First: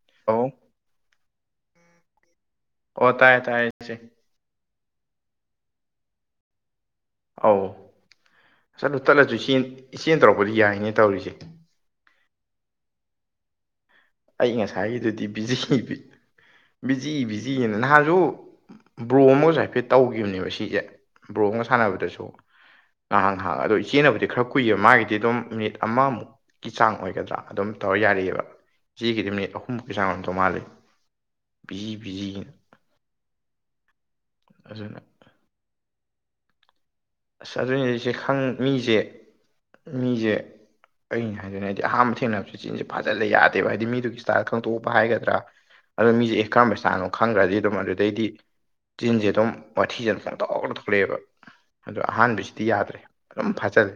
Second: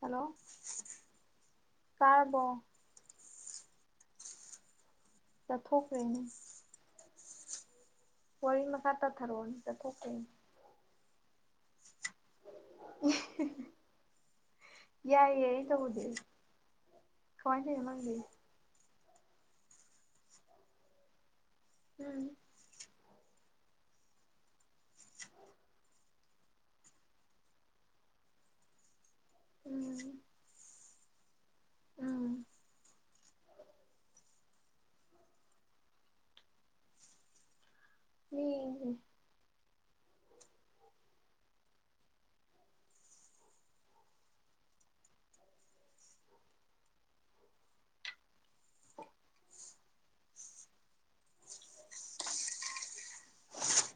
hello ꯑꯧ ꯇꯥꯔꯕꯣ ꯑꯣ ꯇꯥꯏꯌꯦ ꯇꯥꯏꯌꯦ ꯏꯆꯦ ꯆꯠꯊꯣꯛꯈ꯭ꯔꯦꯅꯦ ꯑꯧ ꯋꯥꯔꯤ ꯃꯈꯥ ꯆꯠꯂꯨ ꯇꯠꯂꯖꯨ ꯇꯥꯊꯔꯛꯑꯣꯅꯦ ꯏꯆꯦ ꯏꯆꯦꯅ ꯆꯠꯊꯣꯛꯈ꯭ꯔꯦꯅꯦ ꯇꯧꯔꯛꯄꯗꯤ ꯌꯥꯏꯅꯦ ꯇꯧꯔꯤꯖꯦ ꯍꯦ ꯍꯦ ꯑꯩ ꯉꯁꯥꯏꯒꯤꯗꯨꯗꯤ ꯕꯤꯖꯤ ꯕꯤꯖꯤ ꯀꯃꯥꯏꯅ ꯕꯤꯖꯤꯅ ꯇꯧꯔꯤꯅꯣ ꯅꯍꯥꯟꯖꯨ ꯅꯪꯗꯤ ꯕ꯭ꯔꯣ ꯑꯃꯒꯖꯨ ꯍꯥꯏꯐꯦꯠ ꯇꯧꯒꯤꯕꯅꯦꯕ ꯁꯤꯖꯦ ꯕ꯭ꯔꯣ ꯑꯃꯒ ꯁꯥꯟꯅꯕꯗꯁꯨ ꯎꯝ ꯉꯍꯥꯛ ꯉꯍꯥꯛ ꯑꯗꯣ ꯏꯆꯦꯟꯅꯕꯨꯗꯤ ꯈꯔ ꯀꯨꯏꯑꯦꯕ ꯃꯥꯒꯤꯗꯤ ꯑꯗꯨꯝ ꯃꯤꯅꯤꯠ ꯑꯃꯃꯨꯛꯀꯤ ꯆꯥꯡ ꯑꯣꯏꯒꯗ꯭ꯔꯥ ꯑꯗꯨꯝ ꯇꯧꯔ ꯌꯥꯔꯛꯑꯦꯕ [inaudible] ꯏꯆꯦꯒꯤꯗꯤ ꯃꯤꯅꯤꯠ ꯑꯍꯨꯝꯃꯨꯛꯀꯤ ꯆꯥꯡ ꯎꯝ ꯑꯣꯏꯔꯝꯗꯧ ꯃꯥꯜꯂꯦ ꯕꯤꯖꯤ ꯎꯝ ꯕꯤꯖꯤꯅ ꯑꯗꯨꯅꯦ ꯑꯁ ꯑꯗꯨꯅꯦ ꯏꯆꯦ ꯈꯪ ꯃꯤꯒꯤ ꯃꯤꯖꯦ ꯃꯤꯖꯦ ꯑꯩꯅ ꯍꯥꯏꯗꯣꯅꯦ ꯑꯩꯗꯤ ꯑꯍꯥꯟꯕ ꯊꯦꯡꯅꯕꯖꯦ ꯆꯤꯟꯖꯦ ꯐꯥꯖꯜꯂꯦ ꯌꯥꯗꯦꯕ ꯍꯥꯏꯗꯤ ꯃꯤꯗꯨꯒꯤ ꯏꯁꯇꯥꯥꯏꯜ ꯈꯪꯗꯣꯛꯄ ꯍꯥꯏꯒꯗ꯭ꯔꯥ ꯑꯗꯣ ꯃꯤꯖꯦ ꯑꯦ ꯀꯔꯝꯕ ꯏꯁꯇꯥꯏꯜꯅꯣ ꯈꯪꯒ꯭ꯔꯗꯤ ꯑꯗꯨꯝ ꯑꯗꯨꯗꯩꯗꯤ ꯆꯤꯟꯖꯦ ꯑꯗꯨꯝ ꯋꯥꯊꯤꯖꯦ ꯄꯪ ꯊꯣꯛꯇ ꯊꯣꯛꯂꯛꯑꯦꯕ ꯑꯗꯣ ꯑꯍꯥꯟꯕꯁꯤꯗꯤ ꯌꯥꯗ꯭ꯔꯦ ꯑꯗꯨꯝ ꯐꯥꯖꯜꯂꯦ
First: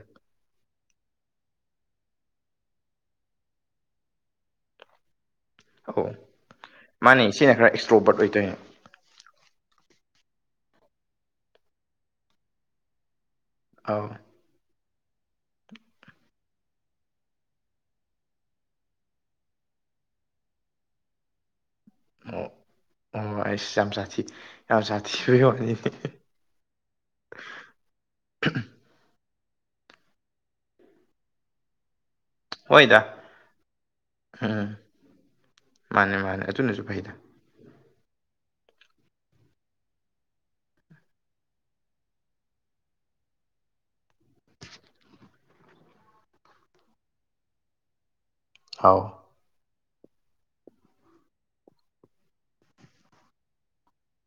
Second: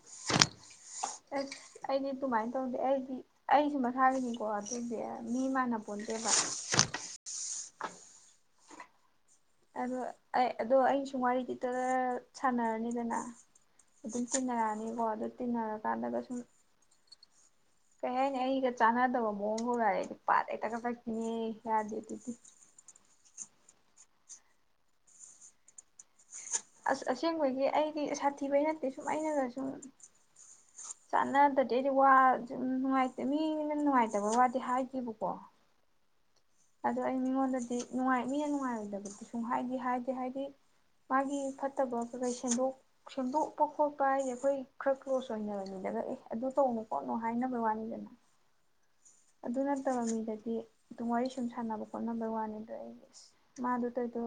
ꯑꯁ ꯑꯩꯗꯤ ꯑꯗꯨꯃꯥꯏꯅ ꯇꯧꯗꯦ ꯑꯩ ꯗꯤ ꯑꯩꯁꯨ ꯃꯁꯥꯒꯤꯅꯤꯀꯣ ꯁꯤꯖꯦ ꯑꯧ ꯃꯥꯅꯦ ꯏꯆꯦꯅ ꯈꯔ ꯑꯦꯛꯁꯇ꯭ꯔꯣꯕꯔꯠ ꯑꯣꯏꯇꯧꯏꯅꯦ ꯑꯗꯣ ꯑꯩ ꯑꯗꯣ ꯑꯩ ꯁꯨꯝ ꯋꯥꯔꯤ ꯗꯔꯔ ꯁꯥꯟꯅꯔꯅꯤꯗꯅ ꯑꯧ ꯑꯗꯨꯝ ꯇꯤꯟꯅꯔꯛꯑꯅꯤꯀꯣ ꯑꯗꯨ ꯇꯤꯟꯅꯔꯀꯥꯟꯗꯒ ꯁꯨꯝ ꯀꯩ ꯍꯥꯏꯅꯤ ꯑꯩꯒ ꯆꯥꯟꯅꯗꯕ ꯃꯑꯣꯡꯒ ꯎꯔꯛꯑꯗꯤ ꯅꯨꯄꯥꯗꯣ ꯍꯦꯛꯇ ꯀꯛꯊꯠꯈꯤꯅꯦ ꯌꯥꯗꯦ ꯑꯩꯗꯤ ꯑꯣ ꯑꯣ ꯑꯩꯁ ꯌꯥꯝ ꯖꯥꯇꯊꯤ ꯌꯥꯝ ꯖꯥꯠꯊꯤꯕꯩꯋꯥꯅꯤ ꯑꯁ ꯑꯁꯦꯡꯕꯒꯤ ꯑꯩꯒꯤ ꯁꯥꯊꯤꯕꯩ ꯅꯠꯇꯦ ꯁꯨꯝ ꯑꯩꯅꯒ ꯎꯝ ꯆꯥꯟꯅꯗꯗꯤ ꯑꯗꯩꯋꯥ ꯑꯗꯨ ꯍꯣꯏꯗ ꯅꯨꯡꯉꯥꯏꯇꯦ ꯃꯤꯅ ꯅꯨꯡꯉꯥꯏꯇꯕ ꯋꯥꯗꯤ ꯎꯝ ꯍꯥꯏꯗꯦꯕꯀꯣ ꯃꯥꯅꯦ ꯃꯥꯅꯦ ꯑꯗꯨꯅꯁꯨ ꯑꯗꯣ ꯐꯩꯗ ꯑꯩ ꯃꯤꯉꯣꯟꯗꯗꯤ ꯅꯨꯡꯉꯥꯏ ꯃꯤꯅ ꯅꯨꯡꯉꯥꯏꯔꯣꯏꯗꯕꯗꯤ ꯁꯨꯡ ꯍꯥꯏꯗꯤ ꯍꯥꯏꯗꯤ ꯍꯥꯏꯗꯤ ꯃꯥꯒꯤ ꯐꯠꯇꯕ ꯀꯩꯩ ꯁꯦꯝꯗꯣꯛ ꯁꯦꯝꯗꯣꯛꯄ ꯈꯣꯠꯄ ꯍꯥꯏꯁꯦ ꯑꯩꯈꯣꯏ ꯈꯔ ꯀ꯭ꯂꯣꯁ ꯑꯣꯏꯅꯔꯗꯤꯅꯦ ꯑꯗ ꯑꯦ ꯑꯗꯨ ꯇꯧꯅꯨ ꯈꯣꯠꯅꯨ ꯍꯥꯏꯅꯕ ꯋꯥꯅꯤꯗꯅ ꯑꯧ ꯑꯗꯨ ꯅꯠꯇꯕ ꯃꯤꯗꯗꯤ ꯑꯗꯨꯝ ꯋꯥꯔꯤ ꯁꯨꯝ ꯁꯥꯟꯅꯕ ꯈꯣꯠ ꯅꯕꯩ ꯋꯥꯟꯅꯤꯗꯣ ꯃꯥꯗꯨ ꯇꯩꯗꯣ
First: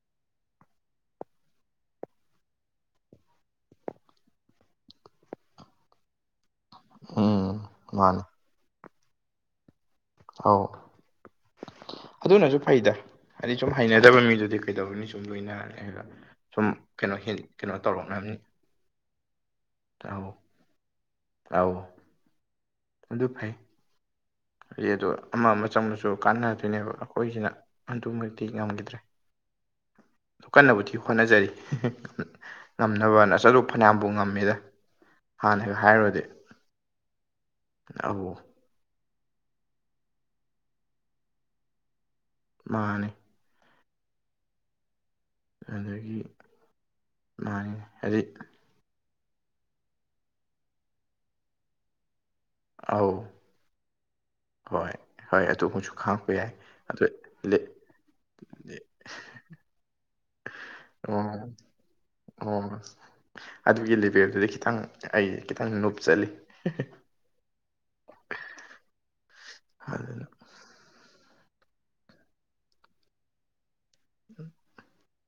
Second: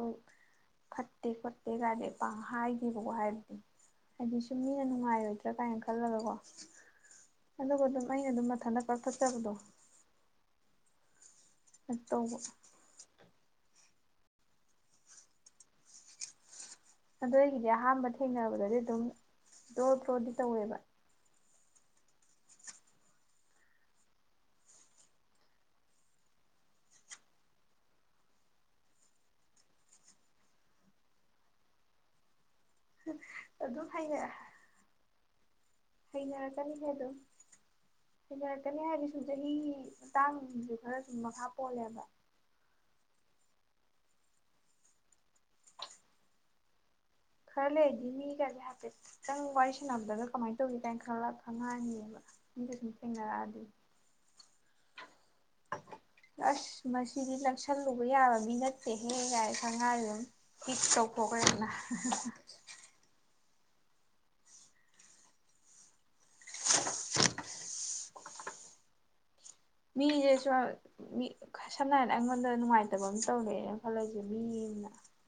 ꯐꯠꯇꯦ ꯈꯣꯠꯇꯦ ꯀꯥꯏꯗꯦ ꯄꯥꯡ ꯍꯥꯏꯗꯦꯕꯀꯣ ꯍꯥꯏꯕꯗꯤ ꯍꯥꯏꯗꯤ ꯁꯨꯝ ꯃꯤꯅ ꯅꯨꯡꯉꯥꯏꯔꯣꯏꯗ꯭ꯔꯥ ꯀꯥꯏꯅ ꯈꯜꯂꯒ ꯀꯣ ꯎꯝ ꯑꯗꯨꯒ ꯑꯗꯨꯝ ꯃꯥꯅꯦ ꯑꯩꯅ ꯑꯗꯨꯝ ꯃꯊꯟꯗ ꯀꯠꯊꯠꯆꯕꯗꯣ ꯑꯧ ꯇꯧꯕ ꯑꯗꯨꯅꯁꯨ ꯐꯩꯗ ꯍꯥꯏꯗꯤ ꯁꯨꯝ ꯍꯩꯅꯗꯕ ꯃꯤꯗꯨꯗꯤ ꯀꯩꯗꯧꯅꯤ ꯁꯨꯝ ꯂꯣꯏꯅꯔ ꯂꯩꯔꯒ ꯁꯨꯝ ꯀꯩꯅꯣ ꯑꯗꯣ ꯍꯦꯟ ꯑꯩꯒꯤꯗꯤ ꯀꯩꯅꯣ ꯑꯍꯥꯝꯕ ꯇꯧꯔꯛꯅꯕꯅꯤ ꯊꯦꯡꯅꯕꯗꯗꯤ ꯑꯗꯨꯝ ꯗ꯭ꯔꯣ ꯑꯧ ꯗ꯭ꯔꯣꯗꯤ ꯇꯧꯋꯦꯕ ꯑꯧ ꯑꯗꯨ ꯐꯩ ꯐꯩ ꯑꯗꯨ ꯑꯃ ꯑꯃ ꯆꯪꯕꯁꯨ ꯀꯥꯟꯅꯗꯣꯏꯅꯦꯕ ꯑꯩꯈꯣꯏꯁꯤꯅ ꯑꯗꯨꯃꯛꯇꯤ ꯉꯝꯒꯤꯗ꯭ꯔꯦ [inaudible] ꯀꯟꯅꯕꯨꯗꯤ ꯍꯣꯠꯅꯖꯔꯤ [unintelligible] ꯉꯝꯅꯕꯅ ꯑꯁ ꯑꯗꯨ ꯑꯗꯨꯝ ꯐꯅ꯭ꯌꯥꯝꯕꯨ ꯍꯩꯅ ꯉꯝꯃꯦꯗ ꯍꯥꯟꯅꯒ ꯍꯥꯏꯔꯨꯔꯗꯤ ꯍꯩꯅꯔꯛꯀꯅꯤꯍꯦ ꯗꯨꯝ ꯑꯧ ꯍꯩꯅꯔꯛꯀꯅꯤ ꯍꯥꯏꯗꯤ ꯆꯍꯤ ꯃꯇꯥꯡꯒꯤ ꯈꯔꯁꯨ ꯃꯈꯥ ꯄꯣꯜꯂꯦꯕ ꯃꯥꯅꯦ ꯑꯗꯒꯤ ꯈꯔ ꯃꯥꯅꯤ ꯂꯩꯔꯗꯤ ꯍꯥꯏꯗꯤ ꯃꯤꯒꯁꯦ ꯍꯥꯞꯄꯦꯠ ꯈꯤꯇꯪ ꯋꯥꯔꯤ ꯁꯥꯟꯅꯕꯗꯒ ꯀꯃꯥꯏꯅ ꯇꯧꯏ ꯀꯥꯏꯅ ꯈꯜꯂꯛ ꯈꯪꯉꯛꯅꯤꯕ ꯃꯤꯗ ꯁꯨꯝ ꯑꯧ ꯊꯦꯡꯅꯔꯛꯑꯗꯤ ꯍꯣꯏ ꯍꯣꯏ ꯑꯗꯨꯃꯁꯨ ꯈꯥꯡꯉꯛꯄ ꯌꯥꯏ ꯑꯁ ꯑꯗꯨ ꯃꯁꯤꯗꯤ ꯂꯦ ꯅꯛꯁꯜꯂꯨꯕ ꯌꯥꯕ ꯃꯤ ꯅꯠꯇꯦꯍꯦ ꯀꯥꯏ ꯈꯪꯉꯛꯑꯅꯤ ꯆꯤꯠ ꯑꯣ ꯇꯧꯊꯣꯛꯈ꯭ꯔꯦꯅ [unintelligible] [unintelligible] ꯑꯗꯨꯒꯤ ꯂꯦꯚꯦꯜꯗꯨꯗꯤ ꯈꯤꯇꯪ ꯑꯩ ꯈꯤꯇꯪ ꯅꯨꯞ ꯆꯠꯂꯤ [unintelligible] [inaudible] ꯃꯤꯖꯦ ꯑꯗꯨꯅ ꯁꯨꯝ ꯃꯤ ꯁꯝꯅ ꯍꯥꯏꯗ ꯑꯩꯉꯣꯟꯗ ꯅꯨꯡꯉꯥꯏꯇꯕ ꯑꯃ ꯇꯧꯔꯛꯑꯦ ꯈꯜꯂꯁꯦ ꯃꯤ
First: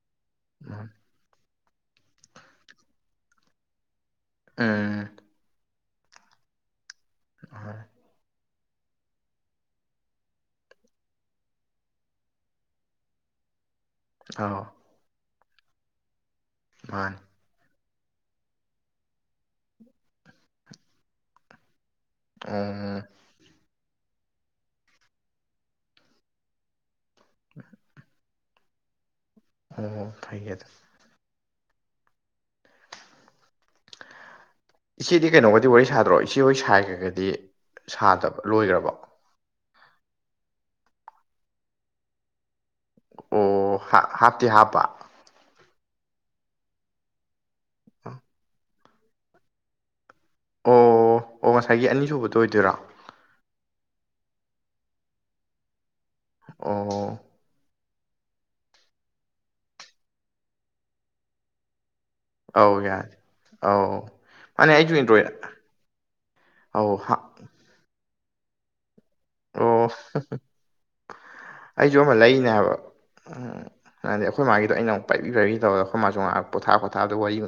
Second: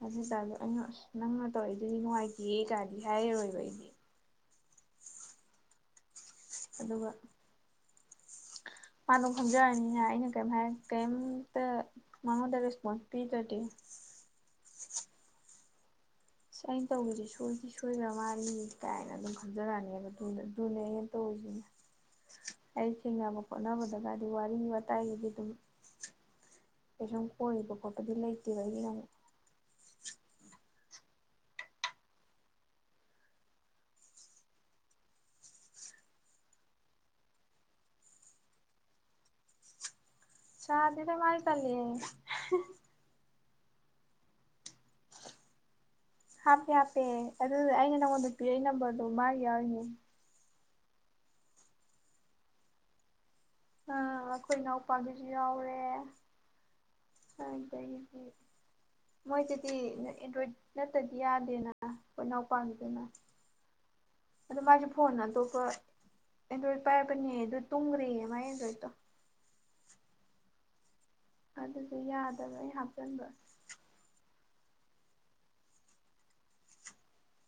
ꯑꯝꯅ ꯑꯗꯨꯇꯥꯔꯁꯨ ꯑꯩꯅ ꯅꯪꯅ ꯇꯧ ꯑꯩ ꯑꯗꯨꯗꯤ ꯅꯨꯡꯉꯥꯏꯇꯤꯌꯦ ꯀꯥꯏꯗꯤ ꯍꯥꯏꯔꯔꯣꯏꯕ ꯑꯩꯗꯤ [unintelligible] ꯑꯗꯨꯒ [unintelligible] [inaudible] ꯃꯥꯗꯣ ꯈꯪꯖꯔꯅꯤꯅ ꯑꯩꯅ ꯀꯩꯝ ꯍꯥꯏ ꯀꯩꯝꯇ ꯃꯉꯣꯟꯗ ꯔꯦꯁꯄꯣꯟꯁ ꯄꯤꯗ꯭ꯔꯗꯤ ꯑꯧ ꯑꯁ ꯑꯩ ꯇꯧꯕꯁꯦ ꯁꯣꯏꯗꯤ ꯁꯣꯏꯅ ꯃꯥꯂꯤ ꯀꯥꯏꯅ ꯑꯗꯨꯝ ꯈꯟꯖꯔꯛꯑꯅꯦꯕ ꯑꯗꯨꯗ ꯑꯗꯨꯅꯦ ꯑꯩꯅ ꯇꯧꯔꯤꯁꯤꯅ ꯑꯩ ꯎꯝ ꯊꯦꯡꯅꯕ ꯈꯣꯠꯅꯕꯗꯒꯗꯤ ꯋꯥꯔꯤ ꯋꯥꯇꯥꯏꯒꯤꯗꯤ ꯑꯗꯨꯝ ꯀꯩꯁꯨꯝ ꯀꯣꯏꯔꯤꯕ ꯈꯣꯠꯄꯗꯤ ꯂꯩꯇꯦꯕ ꯑꯩꯒꯤꯅ ꯃꯨꯛ ꯑꯣ ꯐꯩꯌꯦ ꯑꯗꯨꯒꯧ [inaudible] ꯏꯆꯦꯗꯤ ꯀꯩꯅꯣꯒꯗꯤ ꯋꯥꯔꯤ ꯁꯥꯗ꯭ꯔꯣ ꯏꯆꯦꯍꯣꯏ ꯁꯥꯏꯒꯒꯗꯤ ꯁꯥꯗꯕ ꯂꯣꯏꯔꯕꯣ ꯁꯥꯗꯦꯗ ꯃꯥꯗꯤ ꯇꯜꯂꯦꯌꯦ [unintelligible] ꯑꯣ ꯍꯥ ꯍꯥꯞꯇꯤ ꯍꯥꯞꯄ ꯍꯥꯞꯄꯦ ꯍꯥꯞꯄꯦ ꯑꯗꯨ ꯑꯩꯅ ꯅꯪꯉꯣꯟꯗ ꯄꯤꯔꯛꯢ ꯅꯝꯕꯔꯗꯣ ꯃꯥꯒꯤ ꯌꯥꯎꯔꯤꯅꯦ ꯑꯣ ꯑꯣ ꯉꯁꯥꯏꯒꯤ ꯑꯅꯤꯁꯨꯕꯗꯣ ꯑꯣꯏꯗꯣꯏꯔꯣ ꯑꯥ ꯑꯩꯈꯣꯏ ꯏꯅꯥꯎꯄꯥꯒꯤꯁꯨ ꯌꯥꯎꯔꯦ ꯑꯣ ꯃꯣꯏꯁꯤꯗꯤ ꯑꯦꯟꯗ꯭ꯔꯣꯏꯗ ꯅꯠꯇꯗꯤ ꯌꯥꯗꯦꯅ ꯑꯩꯈꯣꯏ ꯑꯧ ꯏꯅꯥꯎꯄꯥꯒꯤꯗꯨꯅ ꯌꯥꯗꯦ ꯑꯧ ꯑꯗꯣ ꯃꯥꯅꯦ ꯃꯥꯁꯦ ꯑꯩꯁꯨ ꯐꯣꯟ ꯑꯦꯟꯗ꯭ꯔꯣꯏꯗ ꯑꯇꯣꯞꯄ ꯑꯦꯟꯗ꯭ꯔꯣꯏꯗ ꯑꯧ ꯍꯥ- ꯄꯥꯏꯔꯕꯅꯦ ꯑꯗꯨ ꯇꯨꯝꯒ꯭ꯔꯦꯌꯦ ꯃꯥꯢ ꯑꯦꯟꯗ꯭ꯔꯣꯢꯗ ꯇꯣ ꯑꯣꯁ [unintelligible] ꯑꯗꯨꯗꯣ ꯑꯩꯖꯨ ꯑꯃ ꯂꯩꯅꯦ ꯌꯥꯗꯕ ꯑꯩ ꯍꯥꯏꯕ ꯍꯥꯞꯆꯟꯕ ꯎꯝ ꯌꯥꯗꯦ ꯑꯩꯈꯣꯏ ꯃꯥꯒꯤꯗꯣ ꯑꯩꯅ ꯑꯃꯨꯛ ꯄꯥꯏꯕꯤ ꯄꯥꯏꯕꯤ ꯇꯧꯋꯦ ꯑꯩꯈꯣꯏ ꯃꯥꯁꯨ ꯉꯥꯏꯍꯥꯛ ꯄꯣꯊꯥ ꯄꯣꯊꯥꯕꯗ ꯋꯥꯔꯤ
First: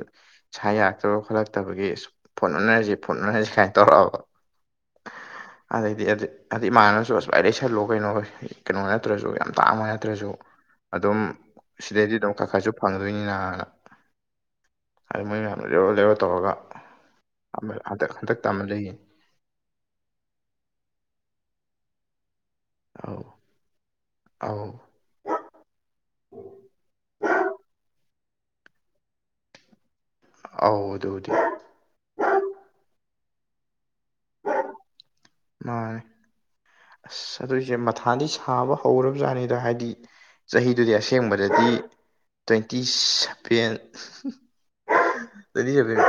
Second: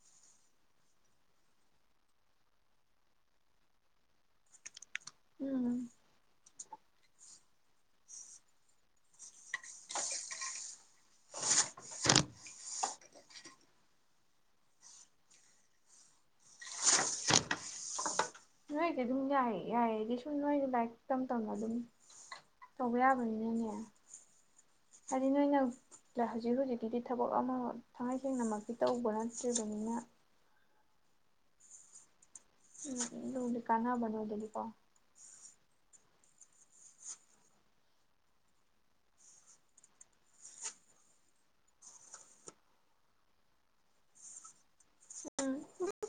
ꯁꯥ ꯌꯥꯔꯛꯇꯕ ꯈꯣꯠꯂꯛꯇꯕꯒꯤ ꯏꯁ ꯐꯣꯟ ꯑꯣꯟꯅꯖꯤ ꯐꯣꯟ ꯑꯣꯟꯅꯔꯖꯤ ꯁꯥꯏꯅ ꯇꯧꯔꯛꯑꯕ [inaudible] ꯎꯝ ꯑꯥꯗꯩꯗꯤ ꯌꯥꯗꯦ [unintelligible] ꯇꯥꯡꯕ ꯅꯠꯇ꯭ꯔꯁꯨ ꯑꯗꯨꯝ ꯁꯤꯗꯩꯗꯤ ꯑꯗꯨꯝ ꯈꯔ ꯈꯔꯁꯨ ꯐꯪ [inaudible] ꯅꯣꯏꯗꯤ ꯑꯗꯨꯝ ꯌꯥꯏꯑꯦ ꯌꯥꯏꯑꯦꯗꯤ ꯁꯨꯝ ꯅꯣꯏꯖꯨ ꯂꯥꯏꯔꯤꯛ ꯇꯝ ꯇꯝꯅ ꯑꯗꯨꯝ ꯇꯧꯕ ꯑꯧ ꯌꯥꯕꯅꯤꯅꯅꯦ ꯑꯧ ꯍꯥꯏꯗꯤ ꯅꯣꯏꯅ ꯗ ꯍꯧꯖꯤꯛ ꯍꯧꯖꯤꯛꯀꯤꯗꯤ ꯊꯕꯛ ꯑꯃ ꯊꯥꯉꯩꯁꯦꯡꯅꯃꯛꯀꯤ ꯇꯧꯕ ꯅꯠꯇ꯭ꯔꯤꯕꯅꯤꯅ ꯑꯧ ꯑꯗꯨꯕꯨꯗꯤ ꯎꯝ ꯑꯗꯨꯕꯨꯗꯤ ꯀꯟꯅꯕꯅꯦ ꯅꯣꯢꯗꯗꯤꯀꯣ ꯃꯥꯅꯦ ꯑꯁ ꯑꯗꯨ ꯏꯆꯦ ꯃꯊꯥꯗꯤ ꯁꯥꯕ ꯍꯧꯔꯕꯖꯥꯠꯅꯤꯗ ꯍꯥꯏꯗꯤ ꯆꯍꯤꯗꯨꯗꯤ ꯑꯁꯦꯡꯕꯗꯗꯤ twenty seven twenty seven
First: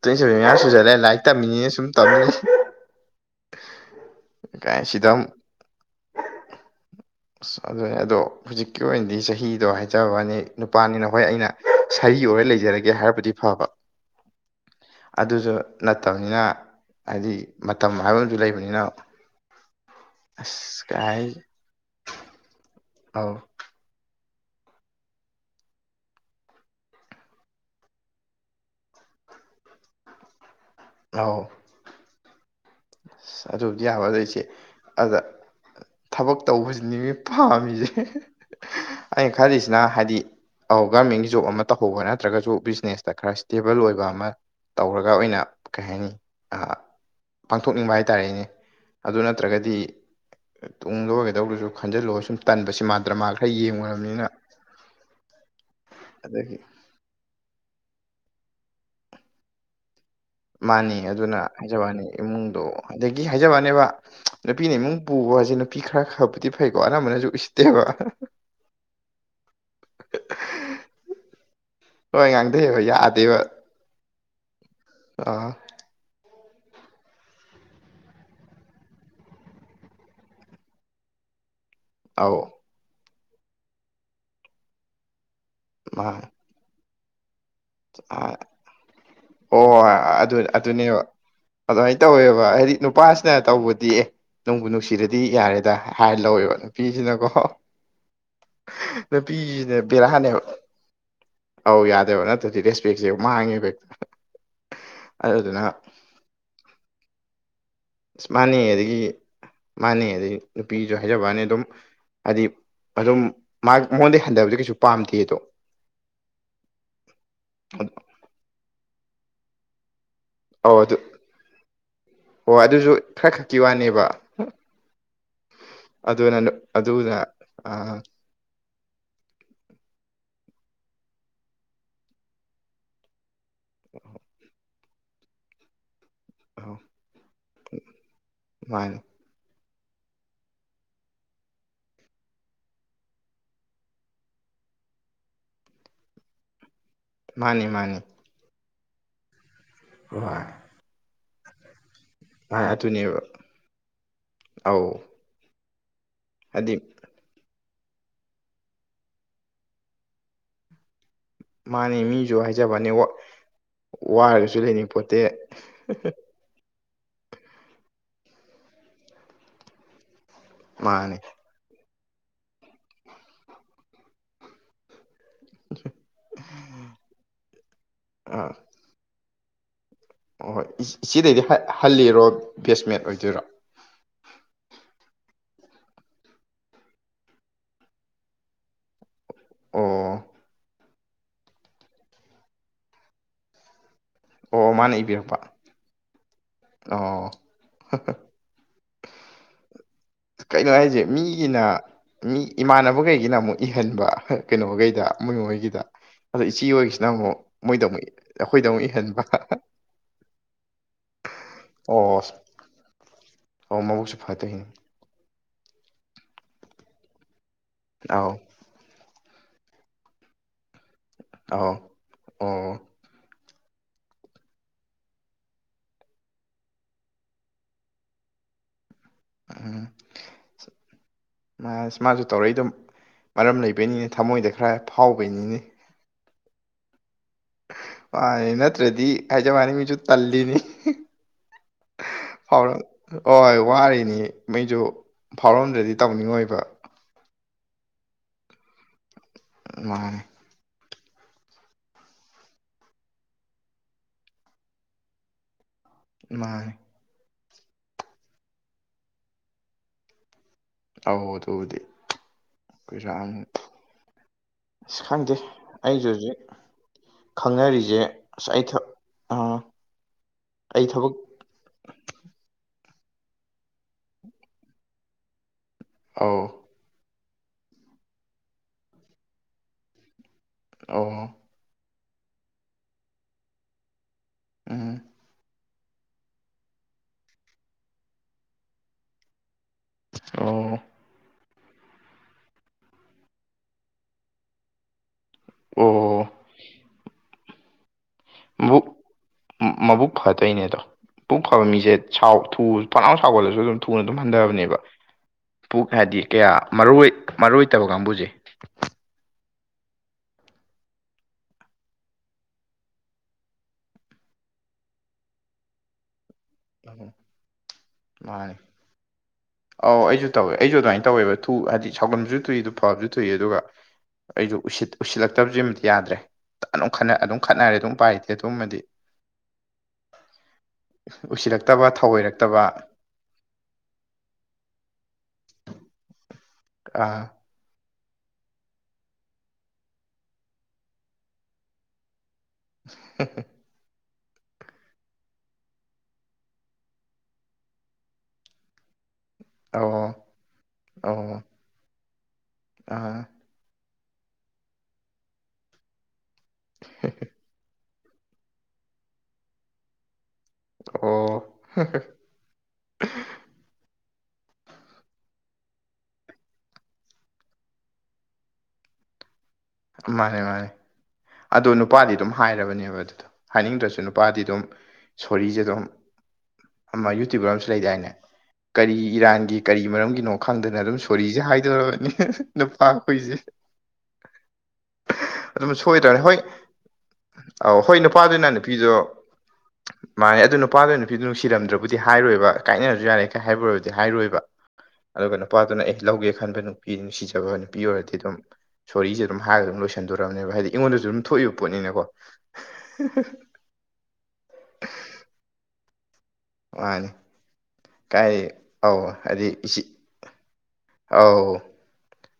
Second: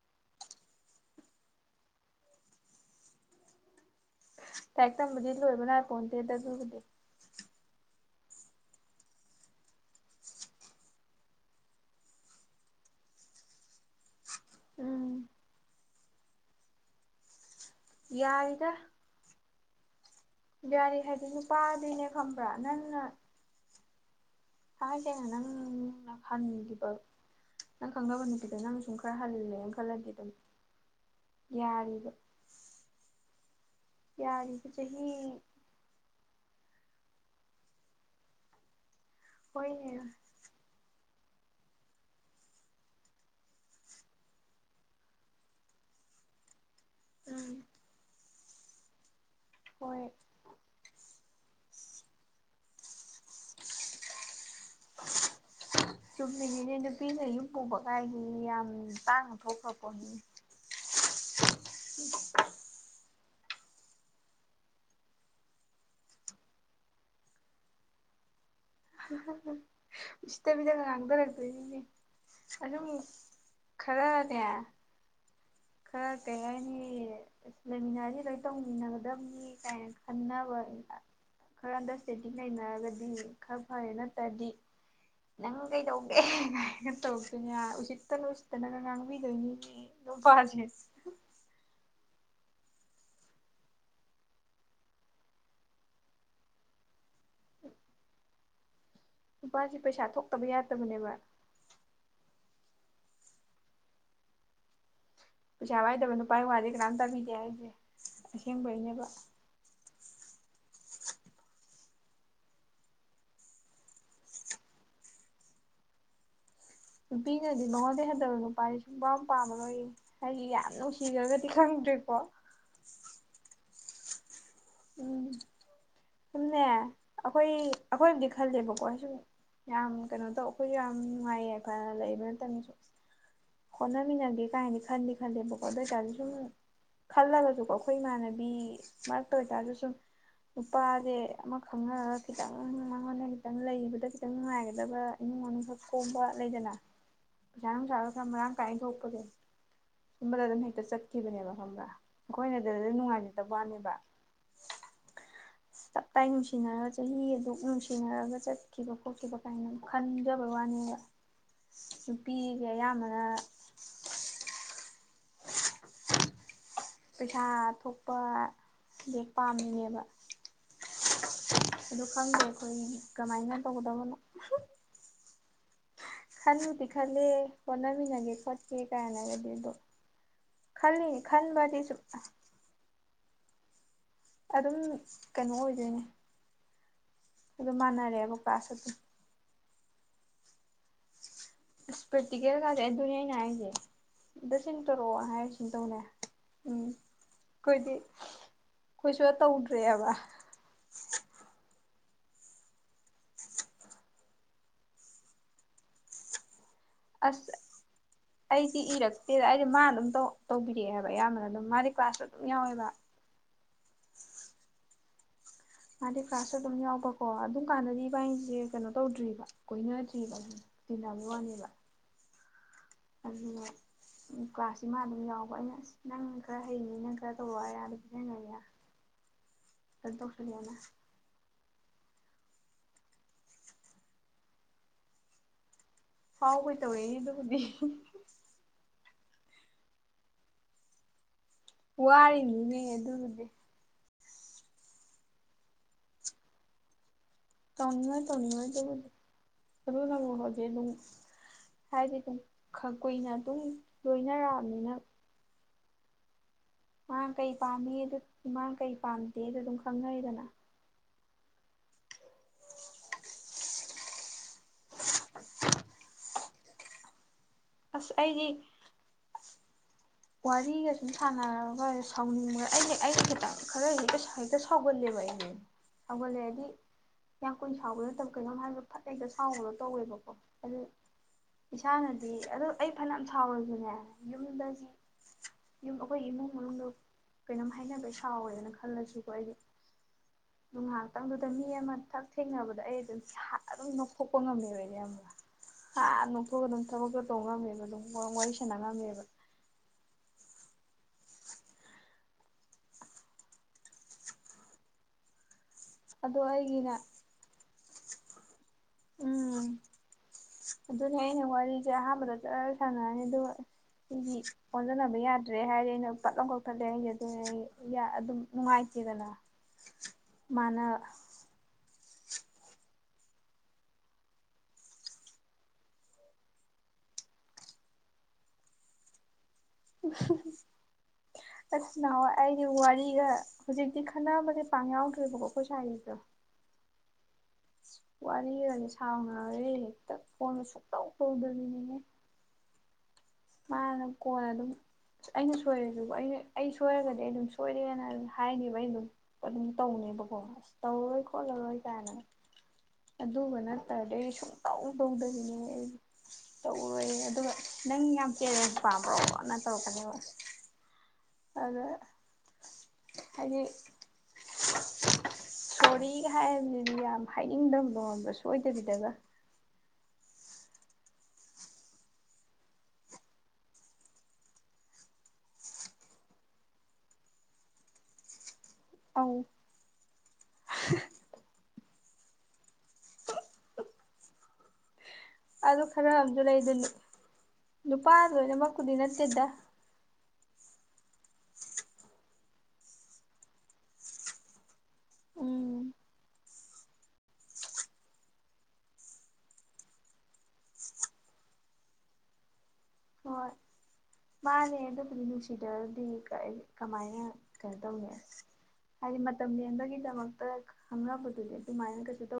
twenty seven ꯃꯌꯥ ꯁꯨꯖꯜ ꯂꯦ ꯂꯥꯏꯔꯤꯛ ꯇꯝꯃꯤꯅꯤꯅꯦ ꯁꯨꯝ ꯇꯝꯃꯤꯅꯦ ꯂꯥꯢꯛ ꯑꯃꯨꯛ ꯇꯝꯕꯗꯤ ꯂꯣꯏꯕ ꯅꯥꯢꯄꯣꯠꯇꯦꯗ ꯑꯗꯨꯕꯨꯗꯤ ꯑꯁ ꯑꯗꯨꯅꯦ ꯑꯗꯣ ꯍꯧꯖꯤꯛꯀꯤ ꯑꯣꯏꯅꯗꯤ ꯆꯍꯤꯗꯣ ꯍꯥꯏꯖꯕꯩ ꯋꯥꯅꯤ ꯅꯨꯄꯥꯅꯤꯅ ꯍꯣꯏ ꯑꯩꯅ ꯁꯥꯔꯤ ꯑꯣꯏ ꯂꯩꯖꯔꯒꯦ ꯍꯥꯏꯔꯕꯨꯗꯤ ꯐꯕ [inaudible] ꯎꯝ ꯑꯗꯨꯁꯨ ꯅꯠꯇꯕꯅꯤꯅ ꯍꯥꯏꯗꯤ ꯃꯇꯝ ꯍꯥꯏꯕ ꯑꯃꯁꯨ ꯌꯥꯔꯤꯗ ꯂꯩꯕꯅꯤꯅ ꯑꯁ ꯌꯥꯔꯤ ꯍꯥꯏꯗꯤ ꯅꯨꯄꯥꯗꯤꯅꯦ ꯈꯪꯕ꯭ꯔꯥ ꯅꯪ ꯑꯥꯎ ꯊꯥꯉꯩꯁꯦꯡꯅ ꯅꯪꯅ ꯈꯟꯒꯤꯕ ꯅꯪ ꯈꯪꯅꯕ ꯅꯨꯄꯤꯗꯣ ꯅꯪ ꯁꯨꯝ ꯈꯔ ꯍꯜꯂꯦꯅ ꯈꯜꯂꯗꯤ ꯑꯗꯨꯝ ꯑꯧ ꯌꯥꯔꯤꯕ ꯑꯁ ꯑꯗꯨꯕꯨꯗꯤ ꯌꯥꯕꯗ ꯏꯆꯦ ꯌꯥꯔꯤꯕ ꯆꯍꯤ ꯑꯗ ꯊꯕꯛ ꯇꯧꯕꯁꯤꯅꯤ ꯄꯥꯝꯃꯤꯁꯦ ꯑꯩꯅ ꯈꯜꯂꯤꯁꯤꯅ ꯍꯣꯏꯅꯦ ꯍꯥꯏꯗꯤ ꯑ ꯒꯔꯃꯦꯟꯒꯤ ꯖꯣꯕ ꯑꯃ ꯇꯧꯍꯧꯕ ꯅꯠꯇ꯭ꯔꯒꯁꯨ ꯕꯤꯖꯤꯅꯦꯁꯇ ꯈꯔ ꯏꯁꯇꯦꯕꯜ ꯑꯣꯏꯕ ꯑꯃ ꯇꯧꯔꯒ ꯑꯣꯏꯅ ꯀꯩ ꯍꯥꯏꯅꯤ ꯑꯥ ꯎꯝ ꯄꯥꯡꯊꯣꯛꯅꯤꯡꯕ ꯍꯥꯏꯇꯥꯔꯦꯅꯦ ꯑꯗꯨ ꯅꯠꯇ꯭ꯔꯒꯗꯤ ꯍꯣꯏ ꯇꯨꯡꯗ ꯑꯣꯏꯒ ꯗꯧꯕꯁꯨ ꯈꯟꯖꯤꯜꯂꯒ ꯁꯨꯝ ꯇꯟꯕ ꯁꯤꯃꯥ ꯗ꯭ꯔꯃꯥ ꯈꯔ ꯌꯦꯡꯉꯨꯔꯕꯅꯤꯅ ꯑꯗꯒꯤ ꯆꯨꯝꯃꯤꯁꯤꯅꯦ ꯅꯨꯄꯤꯅ ꯌꯨꯝ ꯄꯨꯕ ꯀꯥꯏꯖꯦ ꯌꯥꯝ ꯇꯥꯡꯅ ꯊꯣꯛꯈ꯭ꯔ ꯄꯣꯠꯅꯤꯅꯦ ꯃꯥꯅꯤ ꯑꯗꯨꯅ ꯍꯥꯏꯖꯕꯋꯥꯅꯤ ꯏꯃꯨꯡꯗꯣ ꯑꯗ ꯒꯤ ꯍꯥꯏꯖꯕꯅꯦꯕ ꯅꯨꯄꯤꯅ ꯏꯃꯨꯡ ꯄꯨꯕꯖꯦ ꯅꯨꯄꯤ ꯈꯔ ꯈꯔꯕꯨꯗꯤ ꯐꯩꯀꯣ ꯑꯅꯝꯕꯅꯁꯨ ꯎꯁꯤꯠꯇꯦꯕ [inaudible] ꯎꯁꯤꯠꯇꯕꯤꯗ ꯉꯥꯡꯊꯔꯛꯇꯣꯏꯁꯤꯅꯦ ꯂꯣꯏ ꯉꯥꯡꯊꯩꯑꯕ ꯑꯗꯨꯝ ꯌꯥꯗꯦꯕ ꯑꯥ ꯈꯔꯅꯦꯈꯔ ꯀꯩ ꯍꯥꯏꯅꯤ ꯃꯤ ꯂꯩꯃꯤꯟꯅꯁꯤ ꯂꯣꯏ ꯇꯧꯃꯤꯟꯅꯒꯗꯕꯅꯤ ꯀꯥꯏꯅ ꯈꯟꯅꯕ ꯈꯔ ꯑꯟꯗꯔꯁꯇꯦꯟꯗꯤꯡ ꯑꯧ ꯂꯩꯅꯔꯒꯗꯤ ꯈꯔ ꯐꯔꯦ ꯅꯠꯇ꯭ꯔꯗꯤ ꯅꯪ ꯃꯥ ꯀꯩꯗꯧꯒꯦ ꯇ ꯎ ꯎꯆꯁꯤꯠꯇꯂ ꯎ ꯎꯆꯁꯤꯠꯇꯅ ꯉꯥꯡꯕꯤꯗꯣꯏꯅꯤ ꯑꯣ ꯑꯗꯨ ꯅꯨꯄꯥꯁꯦ ꯑꯗꯨꯅꯦꯕ ꯑꯗꯨꯃꯥꯏꯅ ꯇꯧꯋꯦꯕ ꯍꯥꯏꯗꯤ ꯅꯨꯄꯥꯁꯤꯅ ꯇꯧꯕꯗꯤ ꯑꯦ ꯅꯪꯕꯨ ꯅꯨꯡꯁꯤꯔꯗꯤ ꯌꯥꯔꯦꯗ ꯍꯥꯏꯔ ꯂꯧꯋꯦꯕ ꯅꯨꯄꯤꯁꯤꯅꯀꯣ ꯅꯨꯄꯥꯁꯦ ꯅꯨꯄꯤꯁꯤꯅ ꯄꯩꯁꯥ ꯕꯦꯅꯦꯕ ꯊꯣꯛꯇꯕ ꯌꯥꯗꯕꯅꯦꯕ ꯑꯧ ꯌꯥꯗꯦꯕ ꯅ ꯔꯦꯁꯄꯦꯛꯁꯦ ꯃꯥꯡꯉꯦꯕ ꯑꯗꯨꯗꯨꯅ ꯄꯩꯁꯥ ꯑꯁ ꯄꯥꯏꯖꯕ ꯅꯨꯄꯥ ꯋꯥꯗꯤꯀꯥꯅꯥꯝ ꯇꯥꯕꯤꯗꯦ ꯑꯁ ꯃꯥꯅꯦ ꯑꯗꯒꯤ ꯑꯁꯦꯡꯕꯩꯅꯦꯕ ꯃꯥꯅ ꯑꯗꯒꯤ ꯅꯨꯄꯤꯁꯨ ꯍꯥꯏꯖꯕꯩ ꯋꯥꯅꯦ ꯑꯗꯨꯝ ꯍꯥꯏꯗꯤ ꯑꯗꯨꯝ ꯃꯉꯣꯟꯗ ꯍꯟꯊꯕꯗꯤ ꯀꯩꯁꯨ ꯄꯥꯝꯗꯦ ꯑꯗꯣ ꯅꯨꯄꯤꯅꯗꯤ ꯃꯉꯣꯟꯗꯒꯤ ꯍꯟꯊꯕ ꯅꯨꯄꯥꯁ ꯁꯨꯡꯄꯥꯝ ꯄꯥꯝ ꯄꯦꯝꯂꯣꯏꯌꯦ ꯑꯧ ꯑꯗꯨ ꯑꯣ ꯑꯗꯨꯁꯨ ꯈꯔ ꯈꯛꯀꯤ ꯋꯥꯅꯦꯕ ꯎꯝ ꯑꯗꯨꯅ ꯁꯨꯝꯅꯦ ꯑꯗꯨꯅ ꯑꯩꯈꯣꯏ ꯑꯥ ꯑꯩꯈꯣꯏꯕꯨꯗꯤ ꯈꯜꯂꯦꯕꯣ ꯍꯣꯏ ꯁꯨꯝ ꯌꯥꯝ ꯀꯩꯅꯣ ꯇꯧ ꯑꯩꯈꯣꯏꯁꯨ ꯌꯥꯝ ꯅꯨꯡꯉꯥꯏ ꯌꯥꯏꯐꯅ ꯂꯩꯕ ꯅꯠꯇꯕꯅꯤꯅ ꯍꯣꯠꯅꯃꯤꯟꯅꯒꯦ ꯀꯥꯏꯅꯤ ꯈꯟꯗꯤ ꯈꯜꯂꯤꯦꯕꯀꯣ ꯑꯗꯨ ꯇꯥꯔꯁꯨ ꯁꯨꯝ ꯑꯧ ꯈꯜꯂꯒꯁꯨꯀꯣ ꯑꯩꯈꯣꯏ ꯏꯃꯥꯟꯅꯕꯤ ꯃꯥꯅꯤ ꯃꯔꯛꯇ ꯑꯣꯏꯇꯥꯔꯁꯨ ꯁꯨꯝ ꯅꯨꯄꯥꯁꯦ ꯑꯃ ꯈꯪꯅꯔꯒ ꯈꯤꯇꯪ ꯃꯉꯣꯟꯗ ꯈꯤꯇꯪ ꯂꯩꯕꯗ ꯈꯤꯇꯪ ꯅꯨꯡꯉꯥꯏꯒꯗꯕ ꯏꯃꯨꯡ ꯃꯅꯨꯡ ꯈ ꯀꯣꯝꯕ ꯂꯩꯗꯅ ꯃꯥꯅꯤ ꯄꯩꯁꯥ ꯃꯥꯅꯤ ꯅꯨꯡꯁꯥꯒ ꯈꯔ ꯃꯔꯥꯡ ꯀꯥꯏꯅ ꯊꯣꯛꯄꯗꯣ ꯍꯣꯏ ꯑꯝꯗ ꯑꯗꯨꯝ ꯍꯦꯛ ꯆꯠ ꯆꯠꯈꯤꯕꯅꯦꯕ ꯈꯪꯕ꯭ꯔꯥ ꯑꯩꯈꯣꯏꯅ ꯃꯥ ꯑꯗꯨꯗꯩ ꯑꯗꯨꯅꯦꯕ ꯅꯨꯡꯉꯥꯏꯖꯗꯕ ꯋꯥꯅꯦꯕ ꯑꯧ ꯇꯞꯇꯥꯥꯏ ꯍꯥꯏꯗꯤ ꯅꯨꯡꯁꯤꯅꯔꯒ ꯆꯍꯤ ꯑꯗꯨꯛ ꯅꯨꯡꯁꯤ ꯁꯤꯟꯅꯔꯒ ꯆꯠꯈꯤꯕ ꯈꯣꯠꯈꯤꯕ ꯀꯥꯏꯅ ꯈꯟꯖꯕ ꯋꯥꯅꯦꯕ ꯃꯥꯅꯤ ꯃꯤꯁꯨ ꯅꯨꯄꯤꯒꯤ ꯍꯥꯏꯖꯕꯅꯦ ꯆꯥ ꯑꯌꯥꯝꯕꯅ ꯋꯥꯔꯒꯁꯨ ꯂꯩꯅꯤ ꯄꯣꯠꯇꯦ ꯍꯦ ꯍꯦ ꯄꯩꯁꯥ ꯊꯣꯛꯄ ꯍꯦꯛ ꯄꯥꯝꯃꯤꯅꯦꯕ ꯃꯥꯅꯦ ꯑꯗꯨ ꯈꯪꯗꯕ ꯈꯣꯏꯒꯤ ꯀꯃꯥꯏꯅ ꯇꯧꯒꯗꯕꯅꯣ ꯈꯟꯂꯨꯗꯤ ꯈꯜꯂꯦ ꯍꯣꯠꯅꯃꯤꯟꯅꯒꯦ ꯈꯣꯠꯀꯦ ꯀꯥꯏꯅꯒꯗꯤ ꯑꯗꯣ ꯑꯍꯣꯏ ꯈꯜꯂꯤꯅꯤ ꯏꯆꯦꯗꯩꯗꯤ ꯈꯟꯕꯗꯤ ꯁꯨꯝ ꯍꯜꯂꯤꯔꯣ ꯕꯦꯁꯃꯦꯠ ꯑꯣꯏꯗꯣꯏꯔꯣ ꯑꯗꯨꯝ ꯀꯩꯅꯣ ꯑꯣꯏꯗꯣꯏꯅꯦ ꯑꯗꯨꯝ ꯃꯥꯟꯅꯔꯦꯕ ꯀꯥꯂꯥꯁ ꯁꯦ ꯑꯗꯨꯝ ꯑꯣ ꯄꯔꯦꯛꯇꯤꯀꯦꯜ ꯒꯥꯏꯁꯦ ꯑꯗꯨꯅꯦ ꯑꯩꯅ ꯍꯥꯏꯁꯦ ꯗꯗ ꯑꯣ ꯃꯥꯅ ꯁꯤꯟꯇꯧꯔꯛꯑꯣ ꯏꯕꯤꯔꯛꯄ ꯍꯥꯏꯔ ꯁꯤꯟꯇꯧꯅꯦ ꯎꯝ ꯑꯣ ꯑꯩꯈꯣꯏꯗꯤ ꯈꯣꯏ ꯁꯨꯡꯇꯧ ꯇꯧꯗ꯭ꯔꯦꯕ ꯀꯩꯅꯣ ꯍꯥꯏꯁꯦ ꯃꯤꯒꯤꯅ ꯃꯤ ꯏꯃꯥꯟꯅꯕꯒꯩꯒꯤꯅ ꯑꯃꯨꯛ ꯏꯍꯜꯂꯣ ꯀꯩꯅꯣꯒꯩꯗ ꯃꯣꯏ ꯃꯣꯏꯒꯤꯗ ꯑꯗꯣ ꯏꯁ ꯑꯁ ꯑꯩꯈꯣꯏꯗ ꯑꯩꯗꯤ ꯑꯃꯨꯛ ꯏꯍꯟꯕ ꯏꯔꯛꯇꯦꯗ ꯑꯩꯗꯤ ꯃꯥꯅ ꯑꯗꯨꯝ ꯇꯧ ꯇꯧꯕꯤꯔꯛꯑꯦꯕ ꯑꯌꯥꯝꯕꯅ ꯑꯗꯨꯝ ꯃꯥꯗꯤ ꯀ꯭ꯂꯥꯁ ꯑꯗꯨꯝ ꯌꯥꯎꯋꯦꯕ ꯑꯧ ꯃꯕꯨꯛꯁꯨ ꯐꯠꯇꯣꯏꯅꯦ ꯃꯥꯗꯤ ꯀ꯭ꯂꯥꯁꯁꯨ ꯑꯗꯨꯝ ꯌꯥꯎꯕꯀꯣ ꯑꯗꯨꯝ ꯀꯥꯟꯗꯗꯤ ꯏꯕꯥ ꯑꯧ ꯑꯩꯁꯦ ꯀꯩꯅꯣ ꯇꯧꯗ꯭ꯔꯤꯕ ꯀꯣꯏꯅꯗ꯭ꯔꯤꯕ ꯇꯤꯟꯅꯕꯒꯤ ꯋꯥꯅꯦꯕ ꯑꯧ ꯑꯣ ꯑꯗꯨ ꯀ꯭ꯂꯥꯁꯁꯤ ꯃꯥ ꯑꯗꯨꯝ ꯌꯥꯎꯕ ꯑꯩꯅ ꯑꯁ ꯅꯪ ꯈꯔ ꯍꯩꯌꯦ ꯅꯪ ꯈꯔ ꯇꯧꯔꯣ ꯍꯥꯏꯔ ꯎꯝ ꯁꯖꯤꯟꯅꯩ [unintelligible] ꯃꯥꯁꯨ ꯇꯧꯔꯛꯏꯗꯣ ꯃꯔꯝ ꯂꯩꯕꯩꯅꯤꯅꯦ ꯊꯃꯣꯏꯗ ꯈꯔ ꯐꯥꯎꯕꯩꯅꯤꯅꯦ ꯐꯥꯎꯕꯩ ꯇꯧꯔꯛꯏꯅꯦ ꯑꯗꯨ ꯃꯥꯅꯦ ꯅꯠꯇ꯭ꯔꯗꯤ ꯍꯥꯏꯖꯕꯋꯥꯅꯤ ꯃꯤꯖꯨ ꯇꯜꯂꯤꯅꯤ ꯐꯥꯎꯔ ꯋꯥꯔꯤꯅꯤꯅꯦ ꯑꯗꯨꯕꯨꯗꯤ ꯑꯣꯏ ꯋꯥꯔꯤꯅꯤ ꯃꯤꯖꯨ ꯐꯥꯎꯔꯝꯗ꯭ꯔꯗꯤ ꯇꯧꯅꯤꯡꯉꯣꯏꯕ ꯇꯧꯅꯤꯡꯉꯣꯏ ꯇꯧꯅꯤꯡꯉꯣꯏ ꯗꯨꯕꯨꯗꯤ ꯃꯥꯅꯤ ꯑꯗꯨꯅꯕꯨ ꯍꯧꯖꯤꯛ ꯑꯗꯨꯝ ꯍꯥꯏꯗꯤ ꯑꯗꯨꯝ ꯈ ꯀꯨꯏꯅ ꯑꯗꯨꯝ ꯂꯣꯏꯅꯔꯛꯑꯝꯅꯤꯅꯥ ꯃꯥꯅꯦ ꯃꯥ ꯀꯩ ꯄꯥꯝꯃꯤ ꯑꯗꯨ ꯃꯥ ꯀꯩ ꯄꯥꯝꯗꯦꯗꯨ ꯑꯗꯨꯝ ꯈꯪꯅꯩꯗꯅꯥ ꯑꯧ ꯑꯗꯨꯕꯨꯗꯤ ꯀꯨꯏꯔꯛꯑꯝꯅꯤ ꯑꯁ ꯈꯪꯗꯦ ꯑꯩꯖꯨ ꯍꯧꯖꯤꯛ ꯈꯪꯅꯔꯤꯖꯦ ꯑꯁ ꯑꯩ ꯊ ꯑꯝ ꯋꯥꯔꯤꯒ ꯁꯨꯝ ꯁꯥꯟꯅꯔꯒ ꯁꯥꯎꯅꯤꯡꯕ꯭ꯔ ꯑꯩ ꯍꯦꯛ ꯑꯩꯩꯅ ꯈꯤꯇ ꯈꯔ ꯍꯦꯛꯇ ꯍꯦꯛꯇ ꯁꯥꯎꯒꯜꯂꯦꯕ ꯑꯩꯖꯦ ꯁꯥꯎꯒꯜꯂꯦ ꯑꯧ ꯍꯥꯏꯗꯤ ꯌꯥꯝ ꯀꯨꯏꯅ ꯁꯥꯎꯕ ꯅꯠꯇꯕ ꯀꯩꯅꯣꯝ ꯍꯥꯏꯕꯗ ꯐꯠ ꯍꯦꯛꯇ ꯁꯥꯎꯕꯗꯣ ꯇꯧꯋꯦꯕꯀꯣ ꯑꯗꯨ ꯑꯣ ꯏꯁꯥꯅꯗꯤ ꯑꯗꯣ ꯑꯩ ꯐꯅ꯭ꯌꯥꯝ ꯁꯥꯎꯖꯨꯅꯦ ꯌꯨꯝꯗꯒꯤ ꯎꯝ ꯌꯨꯝ ꯑꯈꯣꯏꯒꯤ ꯏꯃꯨꯡ ꯃꯅꯨꯡꯗꯣ ꯀꯩꯅꯣꯝ ꯍꯥꯏꯅꯕꯩ ꯁꯥꯎꯋꯦꯅ ꯈꯜꯂꯖꯤꯀꯣ ꯑꯩꯗꯤ ꯑꯣ ꯑꯗꯣ ꯃꯤ ꯑꯃ ꯊꯛ ꯊꯦꯡꯅꯕꯗ ꯑꯩ ꯑꯗꯨꯝ ꯍꯥ ꯑꯗꯨꯝ ꯅꯣꯛꯊꯣꯛꯄ ꯉꯝꯃꯦꯕ ꯑꯩꯖꯦ ꯏꯌꯥꯝꯕ ꯍꯥ ꯑꯣ ꯅꯣꯛꯊꯣꯛꯑꯒ ꯑꯗꯨꯝ ꯊꯕꯛꯇꯣ ꯇꯧ ꯉꯝꯃꯦꯕ ꯑꯗꯨꯝ ꯋꯥ ꯋꯥꯔꯤ ꯁꯥꯟꯅ ꯉꯝꯃꯦꯕ ꯐ ꯇꯩꯅꯦ ꯑꯗꯣ ꯄꯨꯨꯛ ꯐꯕ ꯃꯤꯖꯦ ꯁꯥꯎ ꯊꯨ ꯐ ꯂꯥꯎ ꯁꯥꯎꯒꯜꯂꯖꯨ ꯑꯗꯨꯝ ꯊꯨꯅ ꯑꯗꯨꯝ ꯍꯟꯗꯕꯅꯦꯕ ꯄꯨꯛ ꯍꯥꯏꯗꯤ ꯑꯗꯣ ꯀꯌꯥ ꯑꯩꯒꯤꯅ ꯃꯔꯣꯏ ꯃꯔꯣꯏꯇꯕ ꯀꯥꯡꯕꯨꯖꯦ ꯎꯝ ꯑꯗꯨꯅꯦ ꯑꯩꯅ ꯋꯥꯔꯤꯖꯦ ꯑꯍꯥꯟꯕꯗ ꯖꯔ ꯁꯥꯟꯅꯔꯅꯤ ꯑꯗꯨꯒ ꯁꯤꯗꯤ ꯑꯣꯟꯖꯟꯅꯕ ꯌꯥꯗ꯭ꯔꯦ ꯍꯥꯏꯔꯦꯅꯥ ꯄꯠꯂꯥꯎ ꯀꯛꯊꯠꯂꯦ ꯑꯩꯖꯦ ꯎꯝ ꯑꯗꯨ ꯑꯩ ꯑꯗꯨꯝ ꯃꯥꯅꯤ ꯅꯨꯡꯉꯥꯏꯇꯦꯗꯅꯥ ꯑꯧ ꯑꯩꯖꯨ ꯇꯧꯋꯦ ꯑꯩꯖꯨ ꯑꯗ꯭ꯋꯥꯏꯅ ꯇꯧꯋꯦꯕ ꯊꯨ ꯍꯥꯏꯗꯤ ꯁꯥꯎꯒꯟꯕꯖꯨ ꯊꯨꯏ ꯑꯗꯨ ꯐꯕꯖꯨ ꯊꯨꯏ ꯑꯗꯨꯒ ꯑꯩꯖꯨ ꯎꯁꯤꯠ ꯎꯁꯤꯠꯂꯛꯇꯕꯖꯤꯃꯗꯤ ꯌꯥꯗ꯭ꯔꯦ ꯑꯅꯣ ꯈꯠꯅ ꯑꯗꯨꯝ ꯈꯠꯅꯔꯦ ꯑꯗꯨꯝ ꯄꯥꯏ ꯂꯩꯇꯦ ꯑꯗꯨꯃꯗꯤ [unintelligible] ꯎꯁꯤꯜꯂꯛꯇꯕ ꯑꯁ ꯅꯥꯍꯥꯋꯥꯏ ꯊꯧꯑꯣꯏꯔꯛꯇꯕ ꯑꯩꯒꯤ ꯋꯥꯔꯤꯒ ꯍꯧꯖꯤꯛꯇꯤ ꯈꯟꯅꯕꯖꯦ ꯄꯥꯛꯅ ꯌꯥꯎꯗ꯭ꯔꯦꯕꯀꯣ ꯑꯩꯈꯣꯏꯁꯥꯏ ꯒꯤꯒ ꯑꯥ ꯋꯥꯔꯤꯒꯗꯤ ꯁꯥꯎꯅꯔꯨꯏ ꯍꯦꯛꯇ ꯐꯣꯟꯒ ꯁꯨꯛꯇꯧ ꯇꯧꯗꯕꯤꯅꯤꯍꯦ ꯍ ꯍ ꯀꯣꯟꯅ ꯑꯗꯨꯝ ꯑꯩꯅ ꯁꯣꯏꯔꯗꯤꯕꯣ ꯑꯩꯅ ꯑꯩ ꯁꯣꯏꯔꯒꯗꯤ ꯑꯩ ꯑꯗꯨꯝ ꯁꯣꯏꯔꯦꯅ ꯍꯥꯏꯅꯦꯕ ꯑꯩ ꯑꯗꯨꯝ ꯑꯗꯨꯝ ꯑꯧ ꯇꯧꯅꯦꯕꯀꯣ ꯑꯁ ꯇꯧꯔꯔꯣꯏ ꯑꯧ ꯈꯣꯠꯂꯔꯣꯏ ꯀꯥꯏꯅ ꯑꯥ ꯑꯗꯨꯒ ꯅ ꯇ꯭ꯔꯗꯤ ꯑꯩꯗꯤ ꯁꯨꯡꯇꯧ ꯇꯧꯗꯕꯤꯅꯦ ꯑꯩ ꯇꯧꯔꯣꯏꯅ ꯑꯗꯨꯒ ꯅꯪ ꯌꯥꯝ ꯌꯦ ꯌꯥꯝ ꯄꯥꯝꯕ꯭ꯔꯣꯅ ꯇꯧꯔꯛꯀꯅꯦꯕ ꯑꯣ ꯑꯗꯣ ꯍꯥꯏꯗꯤ [inaudible] ꯁꯣꯔꯤꯒ ꯍꯥꯏꯕꯗꯨꯗꯤ ꯌꯥꯝ ꯍꯥꯏꯅꯤꯡꯗꯕꯗꯣ ꯈꯪꯕ꯭ꯔꯥ ꯁꯣꯏꯗꯕꯤꯗꯒ ꯃꯥꯟꯅꯦ ꯃꯥꯟꯅꯦ ꯑꯗꯣ ꯅꯨꯄꯥꯗꯤ ꯑꯗꯨꯝ ꯍꯥꯏꯔꯕꯅꯦꯕ ꯑꯗꯨꯗꯣ ꯍꯥꯏꯅꯤꯡꯗ꯭ꯔꯁꯨ ꯅꯨꯄꯥꯗꯤ ꯑꯗꯨꯝ ꯁꯣꯔꯤꯖꯦ ꯑꯗꯨꯝ ꯑꯃ ꯌꯨꯇ꯭ꯨꯕꯔ ꯑꯝꯁꯨ ꯂꯩꯗꯥꯏꯅꯦ ꯀꯔꯤ ꯑꯧ ꯏꯔꯥꯟꯒꯤ ꯀꯔꯤ ꯃꯔꯝꯒꯤꯅꯣ ꯈꯪꯗꯅ ꯑꯗꯨꯝ ꯁꯣꯔꯤꯖꯦ ꯍꯥꯏ ꯗꯧꯔꯨꯅꯤ ꯅꯨꯄꯥ ꯈꯣꯏꯖꯦ ꯑꯗꯨ ꯈꯔ ꯑꯝꯖꯨ ꯂꯩꯕꯅꯤ ꯑꯧ ꯍꯣꯏ ꯅꯨꯄꯥ ꯅꯨꯄꯥꯗꯨꯅ ꯂꯣꯏꯅꯃꯛꯄꯨꯗꯤ ꯅꯨꯄꯤꯗꯣ ꯅꯠꯇꯦꯗꯥ ꯃꯥꯅꯦ ꯑꯗꯨ ꯅꯨꯄꯥꯗꯨ ꯅꯨꯄꯤꯗꯨ ꯅꯨꯡꯁꯤꯔꯝꯗ꯭ꯔꯕꯨꯗꯤ ꯍꯥꯏꯔꯣꯏꯕ ꯀꯥꯏꯅꯔꯖꯨ ꯌꯥꯔꯦ ꯀ ꯍꯥꯏꯕꯕꯨꯗꯤ ꯍꯥꯏꯔꯣꯏꯕ ꯑꯗꯨꯒ ꯎꯝ ꯅꯨꯄꯥꯗꯨꯅ ꯑꯦ ꯂꯧꯒꯦ ꯈꯟꯕ ꯅꯨꯄꯤ ꯅꯨꯡꯁꯤꯖꯕ ꯅꯨꯄꯤ ꯑꯣꯏꯔꯗꯤ ꯑꯗꯨꯝ ꯁꯣꯔꯤꯖꯦ ꯑꯗꯨꯝ ꯍꯥꯏꯔꯒ ꯑꯗꯨꯝ ꯂꯣꯏꯁꯟꯗꯣꯔꯕꯅꯦꯕ ꯍꯥꯏꯗꯤ ꯑꯩꯉꯣꯟꯗꯖꯨ ꯑꯗꯨꯝ ꯊꯣꯛꯏꯕ ꯄꯣꯠꯅꯤꯅꯀꯣ ꯍꯣꯏ ꯀꯃꯥꯏ ꯃꯥꯅꯤ ꯀꯩ ꯇꯧꯅꯦ ꯀꯥꯏ ꯑꯧ ꯍꯥꯏꯗꯤ ꯃꯇꯝ ꯏꯆꯤ ꯂꯦꯟꯕꯒꯤꯗꯃꯛꯇ ꯈꯪꯅꯕꯗꯨꯗꯤ ꯑꯧ ꯑꯗꯨꯃꯥꯏꯅ ꯀꯩꯁꯨ ꯇꯧ